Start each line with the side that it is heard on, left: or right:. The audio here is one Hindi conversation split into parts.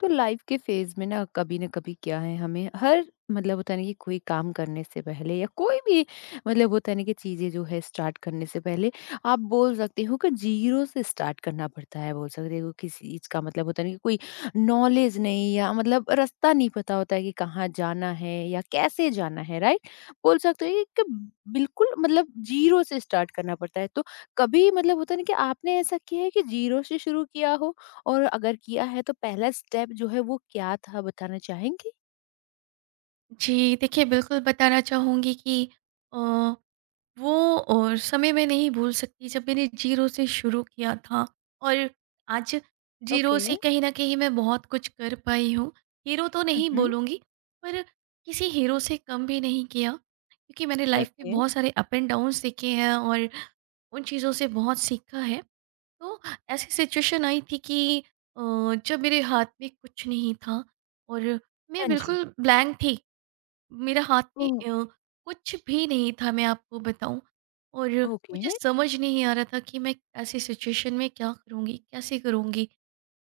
left: तो लाइफ के फेज में ना कभी क्या है हमें, हर मतलब होता है ना कि कोई काम करने से पहले या कोई भी मतलब होता है ना कि चीजें जो है स्टार्ट करने से पहले आप बोल सकते हो कि जीरो से स्टार्ट करना पड़ता है, बोल सकते हो किसी चीज का मतलब होता है ना कि कोई नॉलेज नहीं या मतलब रास्ता नहीं पता होता है कि कहाँ जाना है या कैसे जाना है, राइट? बोल सकते हो कि बिल्कुल मतलब जीरो से स्टार्ट करना पड़ता है। तो कभी मतलब होता है ना कि आपने ऐसा किया है कि जीरो से शुरू किया हो, और अगर किया है तो पहला स्टेप जो है वो क्या था बताना चाहेंगी?
right: जी, देखिए बिल्कुल बताना चाहूँगी कि अ, वो और समय मैं नहीं भूल सकती जब मैंने ज़ीरो से शुरू किया था और आज ज़ीरो
left: ओके।
right: से कहीं न कहीं मैं बहुत कुछ कर पाई हूँ। हीरो तो नहीं
left: हम्म।
right: बोलूँगी पर किसी हीरो से कम भी नहीं किया क्योंकि मैंने लाइफ़ में
left: ओके।
right: बहुत सारे अप एंड डाउन्स देखे हैं और उन चीज़ों से बहुत सीखा है। तो ऐसी सिचुएशन आई थी कि अ, जब मेरे हाथ में कुछ नहीं था और मैं
left: हाँ जी।
right: बिल्कुल ब्लैंक थी। मेरे हाथ में
left: ओह!
right: अ, कुछ भी नहीं था मैं आपको बताऊँ। और मुझे
left: ओके।
right: समझ नहीं आ रहा था कि मैं ऐसी सिचुएशन में क्या करूँगी, कैसे करूँगी?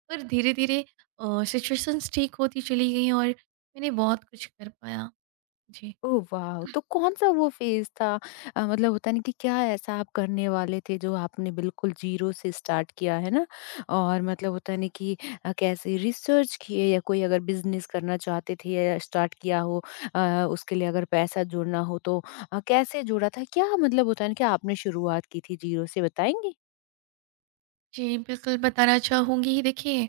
right: पर धीरे-धीरे सिचुएशंस ठीक होती चली गईं और मैंने बहुत कुछ कर पाया। जी।
left: Oh wow! तो कौन-सा वो फेज़ था, मतलब होता है ना कि क्या ऐसा आप करने वाले थे जो आपने बिल्कुल ज़ीरो से स्टार्ट किया, है ना? और मतलब होता है ना कि कैसे रिसर्च किए या कोई अगर बिज़नेस करना चाहते थे या स्टार्ट किया हो, उसके लिए अगर पैसा जोड़ना हो तो कैसे जोड़ा था? क्या मतलब होता है ना कि आपने शुरुआत की थी ज़ीरो से, बताएँगी?
right: जी, बिल्कुल बताना चाहूँगी। देखिए,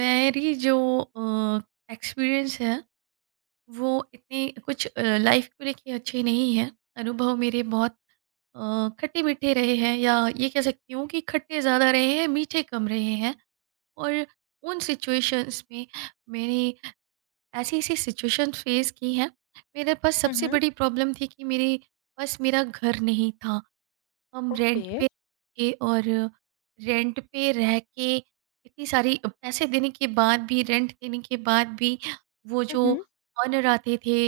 right: मेरी जो अ, एक्सपीरियंस है, वो इतने कुछ लाइफ़ को लेके अच्छे नहीं है। अनुभव मेरे बहुत खट्टे मीठे रहे हैं, या ये कह सकती हूँ कि खट्टे ज़्यादा रहे हैं, मीठे कम रहे हैं। और उन सिचुएशंस में मैंने ऐसी ऐसी सिचुएशन फेस की हैं। मेरे पास सबसे बड़ी प्रॉब्लम थी कि मेरे पास मेरा घर नहीं था। हम रेंट
left: ओके।
right: पे थे, और रेंट पे रह के इतनी सारी पैसे देने के बाद भी, रेंट देने के बाद भी, वो
left: हुँ,
right: जो
left: हुँ।
right: ऑनर आते थे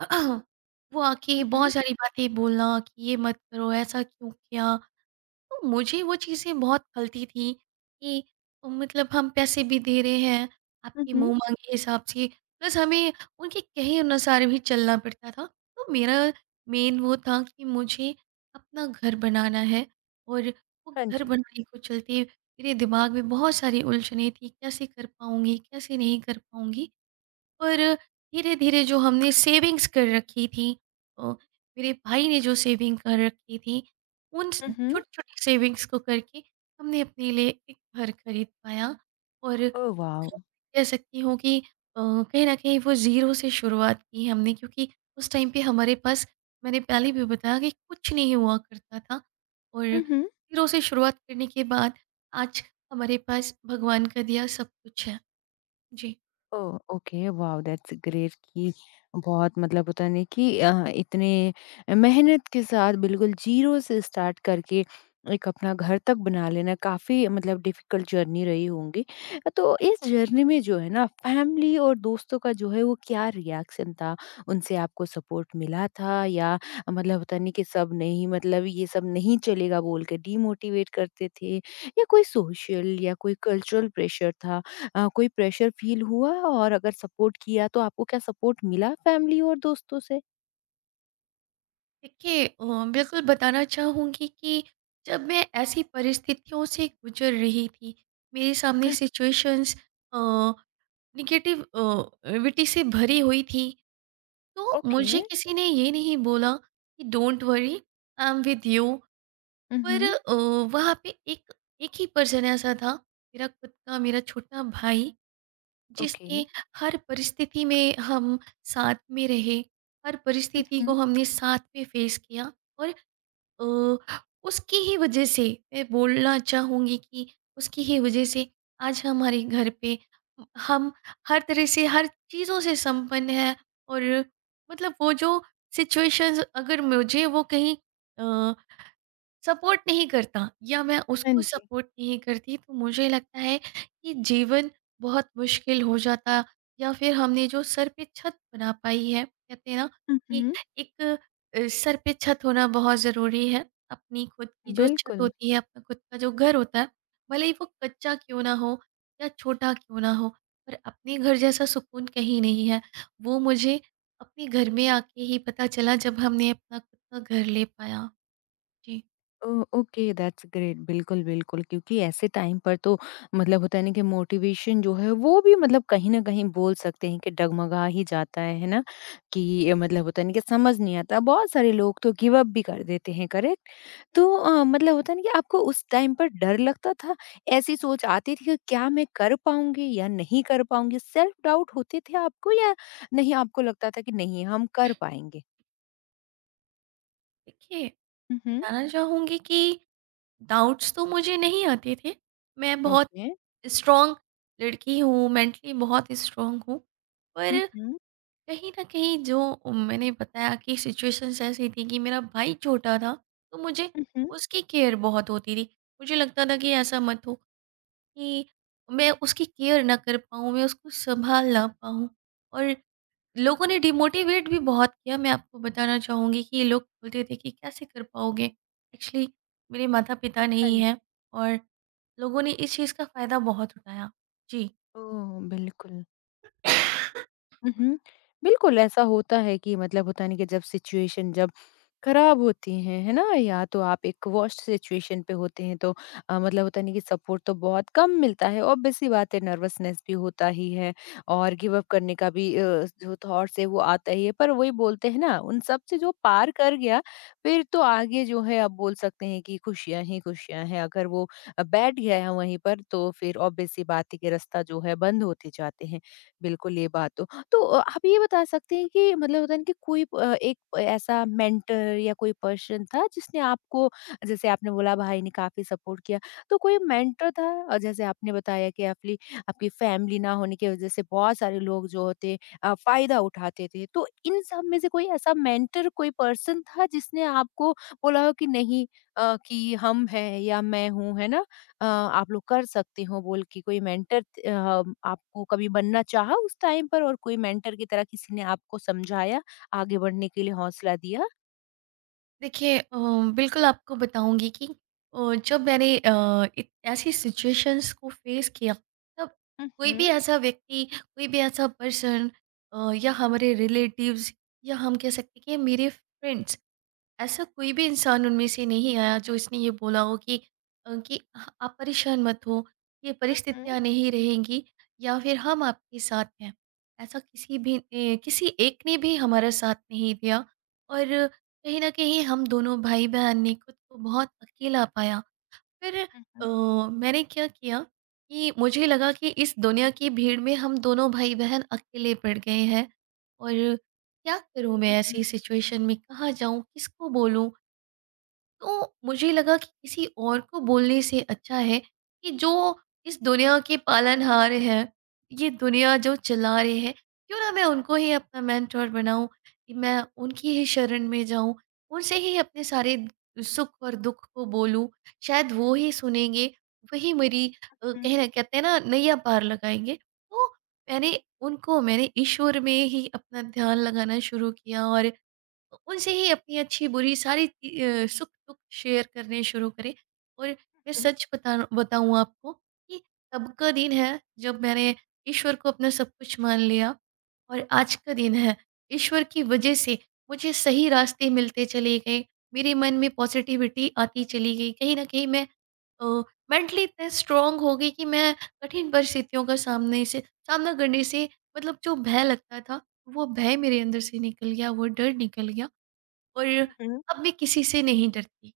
right: वो आके
left: हुँ, हुँ।
right: बहुत सारी बातें बोलना कि ये मत करो, ऐसा क्यों किया। तो मुझे वो चीज़ें बहुत खलती थी कि मतलब हम पैसे भी दे रहे हैं,
left: हुँ,
right: आपके
left: हुँ।
right: मुँह मांगे हिसाब से, प्लस हमें उनके कहे अनुसार भी चलना पड़ता था। तो मेरा मेन वो था कि मुझे अपना घर बनाना है, और वो
left: हाँ
right: घर
left: जी।
right: बनाने को चलते मेरे दिमाग में बहुत सारी उलझनें थी, कैसे कर पाऊँगी, कैसे नहीं कर पाऊँगी। पर धीरे-धीरे जो हमने सेविंग्स कर रखी थी, अ, मेरे भाई ने जो सेविंग कर रखी थी, उन स
left: हुँ, हुँ।
right: छोटी-छोटी सेविंग्स को करके हमने अपने लिए एक घर खरीद पाया। और
left: ओह वाओ!
right: वो कह सकती हूँ कि कहीं न कहीं वो ज़ीरो से शुरुआत की हमने, क्योंकि उस टाइम पे हमारे पास, मैंने पहले भी बताया, कि कुछ नहीं हुआ करता था। और
left: हुँ, हुँ।
right: ज़ीरो से शुरुआत करने के बाद आज हमारे पास भगवान का दिया सब कुछ है। जी।
left: Oh! Okay, wow that's great कि बहुत मतलब होता नहीं कि इतने मेहनत के साथ बिल्कुल ज़ीरो से स्टार्ट करके एक अपना घर तक बना लेना काफ़ी मतलब डिफ़िकल्ट जर्नी रही होंगी। तो इस जर्नी में जो है ना, फैमिली और दोस्तों का जो है वो क्या रिएक्शन था? उनसे आपको सपोर्ट मिला था या मतलब होता नहीं कि सब नहीं, मतलब ये सब नहीं चलेगा बोल के डीमोटिवेट करते थे, या कोई सोशल या कोई कल्चरल प्रेशर था? कोई प्रेशर फ़ील हुआ, और अगर सपोर्ट किया तो आपको क्या सपोर्ट मिला फैमिली और दोस्तों से?
right: देखिए बिल्कुल बताना चाहूँगी कि जब मैं ऐसी परिस्थितियों से गुजर रही थी, मेरे सामने
left: हुँ,
right: सिचुएशंस अ, नेगेटिव विटी से भरी हुई थी, तो
left: ओके।
right: मुझे किसी ने ये नहीं बोला कि don't worry, I am with you.
left: हुँ,
right: पर
left: हुँ।
right: वहाँ पे एक एक ही पर्सन ऐसा था, मेरा खुद का मेरा छोटा भाई,
left: ओके।
right: जिसने हर परिस्थिति में हम साथ में रहे, हर
left: हुँ,
right: परिस्थिति को
left: हुँ।
right: हमने साथ में फेस किया। और अ, उसकी ही वजह से मैं बोलना चाहूँगी कि उसकी ही वजह से आज हमारे घर पे हम हर तरह से हर चीज़ों से संपन्न है। और मतलब वो जो सिचुएशंस, अगर मुझे वो कहीं सपोर्ट नहीं करता या मैं
left: हाँ
right: उसको
left: जी।
right: सपोर्ट नहीं करती तो मुझे लगता है कि जीवन बहुत मुश्किल हो जाता। या फिर हमने जो सर पे छत बना पाई है, कहते हैं ना
left: हुँ,
right: कि
left: हुँ।
right: एक सर पे छत होना बहुत ज़रूरी है। अपनी खुद की जो छत
left: बिल्कुल।
right: होती है, अपना खुद का जो घर होता है, भले ही वो कच्चा क्यों ना हो या छोटा क्यों ना हो, पर अपने घर जैसा सुकून कहीं नहीं है। वो मुझे अपने घर में आके ही पता चला जब हमने अपना खुद का घर ले पाया। जी।
left: ओ ओके दैट्स ग्रेट, बिल्कुल बिल्कुल क्योंकि ऐसे टाइम पर तो मतलब होता है ना कि मोटिवेशन जो है वो भी मतलब कहीं ना कहीं बोल सकते हैं कि डगमगा ही जाता है ना? कि ये मतलब होता है ना कि समझ नहीं आता, बहुत सारे लोग तो गिव अप भी कर देते हैं, करेक्ट? तो मतलब होता है ना कि आपको उस टाइम पर डर लगता था, ऐसी सोच आती थी कि क्या मैं कर पाऊंगी या नहीं कर पाऊंगी, सेल्फ डाउट होते थे आपको, या नहीं आपको लगता था कि नहीं हम कर पाएंगे?
right: देखिए,
left: हम्म।
right: बताना चाहूँगी कि डाउट्स तो मुझे नहीं आते थे। मैं बहुत
left: ओके।
right: स्ट्रॉन्ग लड़की हूँ, मेंटली बहुत स्ट्रॉन्ग हूँ।
left: हम्म,
right: पर
left: हम्म।
right: कहीं न कहीं जो मैंने बताया कि सिचुएशंस ऐसी थी कि मेरा भाई छोटा था, तो मुझे
left: हम्म।
right: उसकी केयर बहुत होती थी। मुझे लगता था कि ऐसा मत हो कि मैं उसकी केयर ना कर पाऊँ, मैं उसको सँभाल ना पाऊँ। और लोगों ने डिमोटिवेट भी बहुत किया, मैं आपको बताना चाहूँगी कि ये लोग बोलते थे कि कैसे कर पाओगे। एक्चुअली मेरे माता पिता नहीं हैं, और लोगों ने इस चीज़ का फ़ायदा बहुत उठाया। जी।
left: ओह! बिल्कुल। हुँ, हुँ। बिल्कुल, ऐसा होता है कि मतलब होता नहीं कि जब सिचुएशन जब खराब होती हैं, है ना? या तो आप एक वर्स्ट सिचुएशन पे होते हैं तो मतलब होता नहीं कि सपोर्ट तो बहुत कम मिलता है। ऑब्वियस सी बात है नर्वसनेस भी होता ही है, और गिव अप करने का भी जो थॉट्स है वो आता ही है। पर वही बोलते हैं ना, उन सब से जो पार कर गया फिर तो आगे जो है आप बोल सकते हैं कि खुशियाँ ही खुशियाँ हैं। अगर वो बैठ गया है वहीं पर तो फिर ऑब्वियस सी बात है कि रास्ता जो है बंद होते जाते हैं। बिल्कुल, ये बात तो। तो आप ये बता सकते हैं कि मतलब होता है ना कि कोई एक ऐसा मेंटर या कोई पर्सन था जिसने आपको, जैसे आपने बोला भाई ने काफ़ी सपोर्ट किया, तो कोई मेंटर था, जैसे आपने बताया कि आपली आपकी फैमिली ना होने की वजह से बहुत सारे लोग जो होते फ़ायदा उठाते थे। तो इन सब में से कोई ऐसा मेंटर, कोई पर्सन था जिसने आपको बोला हो कि नहीं, कि हम हैं या मैं हूँ, है ना? आप लोग कर सकते हो बोल के कोई मेंटर आपको कभी बनना चाहा उस टाइम पर, और कोई मेंटर की तरह किसी ने आपको समझाया, आगे बढ़ने के लिए हौसला दिया?
right: देखिए बिल्कुल आपको बताऊँगी कि जब मैंने ऐसी सिचुएशंस को फेस किया, तब
left: हुँ,
right: कोई भी
left: हुँ,
right: ऐसा व्यक्ति, कोई भी ऐसा पर्सन, या हमारे रिलेटिव्स, या हम कह सकते हैं कि मेरे फ्रेंड्स, ऐसा कोई भी इंसान उनमें से नहीं आया जो इसने ये बोला हो कि "आप परेशान मत हो, ये
left: हुँ,
right: परिस्थितियां नहीं रहेंगी, या फिर हम आपके साथ हैं"। ऐसा किसी भी किसी एक ने भी हमारा साथ नहीं दिया। और कहीं ना कहीं हम दोनों भाई बहन ने खुद को बहुत अकेला पाया। फिर अ,
left: हुँ,
right: मैंने क्या किया कि मुझे लगा कि इस दुनिया की भीड़ में हम दोनों भाई-बहन अकेले पड़ गए हैं, और क्या करूँ मैं ऐसी सिचुएशन में, कहाँ जाऊँ, किसको बोलूँ? तो मुझे लगा कि किसी और को बोलने से अच्छा है कि जो इस दुनिया के पालनहार हैं, ये दुनिया जो चला रहे हैं, क्यों ना मैं उनको ही अपना मेंटर बनाऊँ, कि मैं उनकी ही शरण में जाऊँ, उनसे ही अपने सारे सुख और दुख को बोलूँ। शायद वो ही सुनेंगे, वही मेरी
left: हुँ,
right: कहीं न कहते हैं ना नैया पार लगाएँगे। तो मैंने ईश्वर में ही अपना ध्यान लगाना शुरू किया, और उनसे ही अपनी अच्छी-बुरी सारी सुख-दुख शेयर करने शुरू करें। और मैं
left: हुँ,
right: सच बताऊँ आपको कि तब का दिन है जब मैंने ईश्वर को अपना सब कुछ मान लिया, और आज का दिन है, ईश्वर की वज़ह से मुझे सही रास्ते मिलते चले गए। मेरे मन में पॉज़िटिविटी आती चली गई। कहीं न कहीं मैं अ, मेंटली इतना स्ट्रॉन्ग हो गई कि मैं कठिन परिस्थितियों का सामने से सामना करने से, मतलब जो भय लगता था, वो भय मेरे अंदर से निकल गया, वो डर निकल गया। और
left: हुँ।
right: अब मैं किसी से नहीं डरती।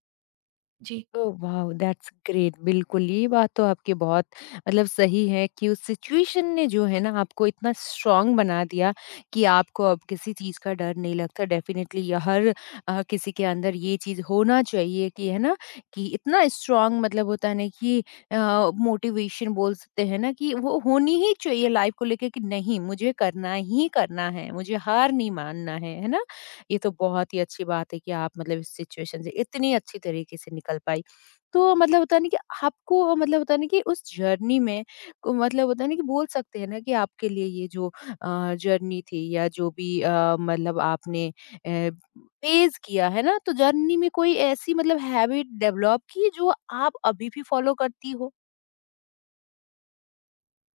right: जी।
left: Oh wow! That's great. बिल्कुल, ये बात तो आपकी बहुत मतलब सही है कि उस सिचुएशन ने जो है ना आपको इतना स्ट्रॉन्ग बना दिया कि आपको अब किसी चीज़ का डर नहीं लगता। डेफ़िनेटली ये हर किसी के अंदर ये चीज़ होना चाहिए कि, है ना? कि इतना स्ट्रॉन्ग मतलब होता है ना कि अ, मोटिवेशन बोल सकते हैं ना कि वो होनी ही चाहिए लाइफ़ को लेके कि नहीं, मुझे करना ही करना है, मुझे हार नहीं मानना है ना? ये तो बहुत ही अच्छी बात है कि आप मतलब इस सिचुएशन से इतनी अच्छी तरीके से निकल पाई। तो मतलब होता है ना कि आपको मतलब होता है ना कि उस जर्नी में को मतलब होता है ना कि बोल सकते हैं ना कि आपके लिए ये जो जर्नी थी या जो भी मतलब आपने पेज किया है ना, तो जर्नी में कोई ऐसी मतलब हैबिट डेवलप की जो आप अभी भी फॉलो करती हो?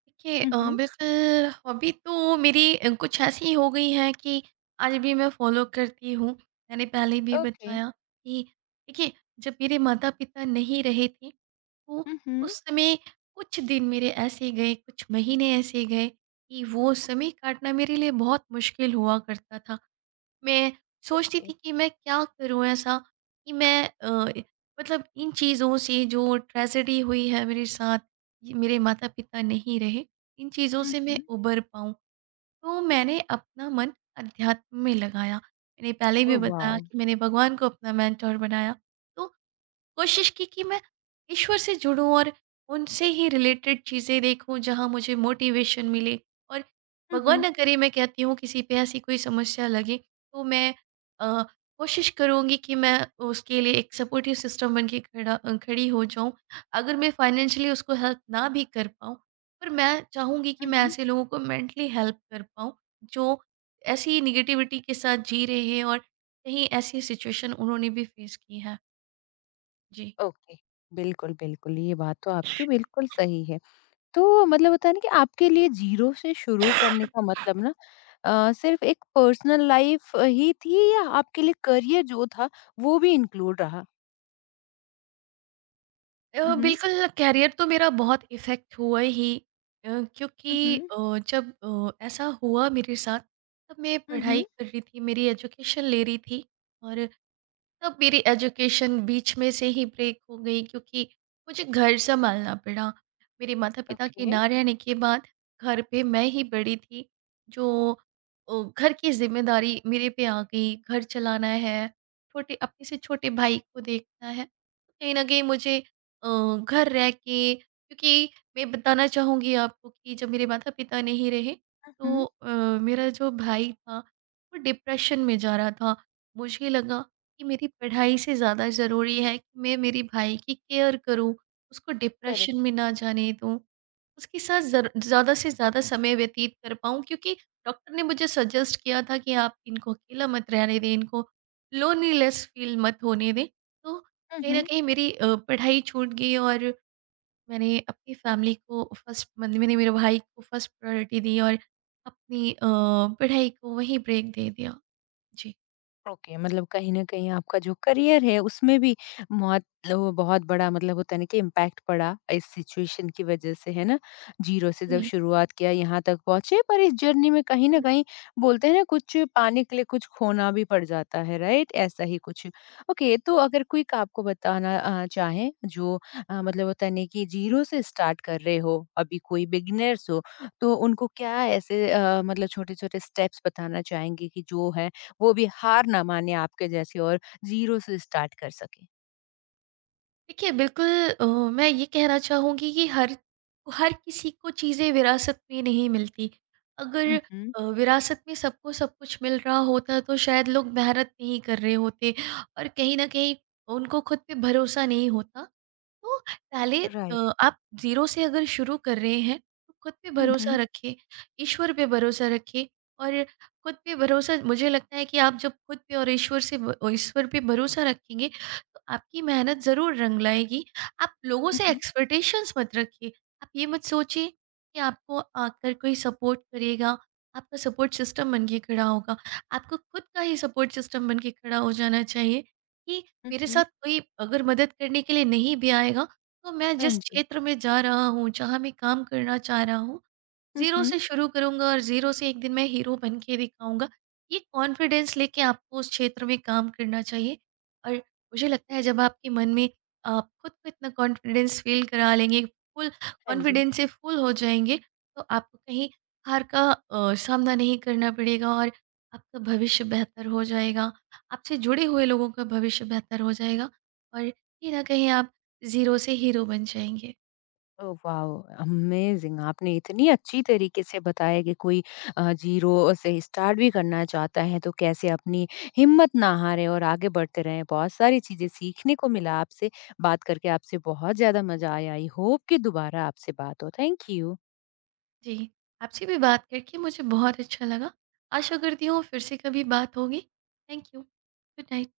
right: देखिए
left: Mhm.
right: बिल्कुल हॉबी तो मेरी कुछ ऐसी हो गई है कि आज भी मैं फ़ॉलो करती हूँ। मैंने पहले भी
left: ओके।
right: बताया कि देखिए जब मेरे माता-पिता नहीं रहे थे, तो
left: Mhm.
right: उस समय कुछ दिन मेरे ऐसे गए, कुछ महीने ऐसे गए कि वो समय काटना मेरे लिए बहुत मुश्किल हुआ करता था। मैं सोचती थी कि मैं क्या करूँ ऐसा कि मैं मतलब इन चीज़ों से जो ट्रेजेडी हुई है मेरे साथ, ये मेरे माता-पिता नहीं रहे, इन चीज़ों से मैं
left: Mhm.
right: उबर पाऊँ। तो मैंने अपना मन अध्यात्म में लगाया। मैंने पहले भी बताया
left: वाह।
right: कि मैंने भगवान को अपना मेंटर बनाया। तो कोशिश की कि मैं ईश्वर से जुड़ूं और उनसे ही रिलेटेड चीज़ें देखूं जहां मुझे मोटिवेशन मिले। और भगवान
left: Mhm.
right: ना करे, मैं कहती हूँ किसी पे ऐसी कोई समस्या लगे, तो मैं अ, कोशिश करूंगी कि मैं उसके लिए एक सपोर्टिव सिस्टम बन के खड़ी हो जाऊं। अगर मैं फाइनेंशियली उसको हेल्प ना भी कर पाऊँ, पर मैं चाहूंगी कि मैं
left: Mhm.
right: ऐसे लोगों को मेंटली हेल्प कर पाऊँ जो ऐसी निगेटिविटी के साथ जी रहे हैं, और कहीं ऐसी सिचुएशन उन्होंने भी फेस की है। जी।
left: ओके, बिल्कुल बिल्कुल ये बात तो आपकी बिल्कुल सही है। तो मतलब होता है ना कि आपके लिए जीरो से शुरू करने का मतलब ना सिर्फ एक पर्सनल लाइफ ही थी, या आपके लिए करियर जो था वो भी इंक्लूड रहा? Mhm,
right: बिल्कुल कैरियर तो मेरा बहुत इफ़ेक्ट हुआ ही, अ, क्योंकि
left: mhm,
right: अ, जब अ, ऐसा हुआ मेरे साथ, तब मैं पढ़ाई
left: mhm,
right: कर रही थी, मेरी एजुकेशन ले रही थी, और तब मेरी एजुकेशन बीच में से ही ब्रेक हो गई क्योंकि मुझे घर संभालना पड़ा। मेरे माता-पिता के
left: ओके।
right: ना रहने के बाद घर पे मैं ही बड़ी थी, जो घर की ज़िम्मेदारी मेरे पे आ गई। घर चलाना है, छोटे अपने से छोटे भाई को देखना है। कहीं न कहीं मुझे अ, घर रह के, क्योंकि मैं बताना चाहूँगी आपको कि जब मेरे माता-पिता नहीं रहे, तो
left: Mhm,
right: मेरा जो भाई था वो डिप्रेशन में जा रहा था। मुझे लगा कि मेरी पढ़ाई से ज़्यादा ज़रूरी है कि मैं मेरे भाई की केयर करूँ, उसको डिप्रेशन
left: करेक्ट।
right: में ना जाने दूँ, उसके साथ ज़र ज़्यादा से ज़्यादा समय व्यतीत कर पाऊँ, क्योंकि डॉक्टर ने मुझे सजेस्ट किया था कि आप इनको अकेला मत रहने दें, इनको लोनलीनेस फ़ील मत होने दें। तो कहीं न
left: Mhm.
right: कहीं मेरी पढ़ाई छूट गई, और मैंने मेरे भाई को फर्स्ट प्रायोरिटी दी, और अपनी पढ़ाई को वहीं ब्रेक दे दिया। जी।
left: ओके, मतलब कहीं न कहीं आपका जो करियर है उसमें भी बहुत लो, बहुत बड़ा मतलब होता है ना कि इम्पैक्ट पड़ा इस सिचुएशन की वजह से, है ना? ज़ीरो से जब
right: हम्म।
left: शुरुआत किया यहाँ तक पहुँचे, पर इस जर्नी में कहीं न कहीं बोलते हैं ना कुछ पाने के लिए कुछ खोना भी पड़ जाता है, राइट? ऐसा ही कुछ। ओके, तो अगर क्विक आपको बताना चाहें जो मतलब होता है ना कि ज़ीरो से स्टार्ट कर रहे हो, अभी कोई बिगिनर्स हो, तो उनको क्या ऐसे मतलब छोटे-छोटे स्टेप्स बताना चाहेंगे कि जो है वो भी हार ना माने आपके जैसे, और ज़ीरो से स्टार्ट कर सके?
right: देखिए बिल्कुल, मैं ये कहना चाहूँगी कि हर हर किसी को चीज़ें विरासत में नहीं मिलती। अगर
left: उहुँ।
right: विरासत में सबको सब कुछ मिल रहा होता तो शायद लोग मेहनत नहीं कर रहे होते, और कहीं न कहीं उनको खुद पे भरोसा नहीं होता। तो पहले
left: राइट।
right: आप ज़ीरो से अगर शुरू कर रहे हैं तो खुद पे भरोसा
left: उहुँ,
right: रखें, ईश्वर पे भरोसा रखें। और खुद पे भरोसा, मुझे लगता है कि आप जब खुद पे और ईश्वर से ब ईश्वर पे भरोसा रखेंगे तो आपकी मेहनत ज़रूर रंग लाएगी। आप लोगों से
left: उहुँ,
right: एक्सपेक्टेशंस मत रखिए। आप ये मत सोचिए कि आपको आकर कोई सपोर्ट करेगा, आपका सपोर्ट सिस्टम बन के खड़ा होगा। आपको खुद का ही सपोर्ट सिस्टम बन के खड़ा हो जाना चाहिए कि मेरे
left: उहुँ।
right: साथ कोई अगर मदद करने के लिए नहीं भी आएगा, तो मैं
left: हाँ
right: जिस
left: जी।
right: क्षेत्र में जा रहा हूँ, जहाँ मैं काम करना चाह रहा हूँ, जीरो
left: उहुँ।
right: से शुरू करूंगा, और जीरो से एक दिन मैं हीरो बन के दिखाऊंगा। ये कॉन्फिडेंस लेके आपको उस क्षेत्र में काम करना चाहिए। और मुझे लगता है जब आपके मन में आप खुद को इतना कॉन्फिडेंस फील करा लेंगे, फुल
left: हाँ जी।
right: कॉन्फिडेंस से फुल हो जाएंगे, तो आपको कहीं हार का सामना नहीं करना पड़ेगा, और आपका भविष्य बेहतर हो जाएगा, आपसे जुड़े हुए लोगों का भविष्य बेहतर हो जाएगा, और कहीं न कहीं आप ज़ीरो से हीरो बन जाएँगे।
left: Oh wow! अमेज़िंग, आपने इतनी अच्छी तरीके से बताया कि कोई ज़ीरो से स्टार्ट भी करना चाहता है तो कैसे अपनी हिम्मत ना हारें और आगे बढ़ते रहें। बहुत सारी चीज़ें सीखने को मिला आपसे, बात करके आपसे बहुत ज़्यादा मज़ा आया। आई होप कि दोबारा आपसे बात हो। Thank you.
right: जी, आपसे भी बात करके मुझे बहुत अच्छा लगा। आशा करती हूँ फिर से कभी बात होगी। Thank you. Good night.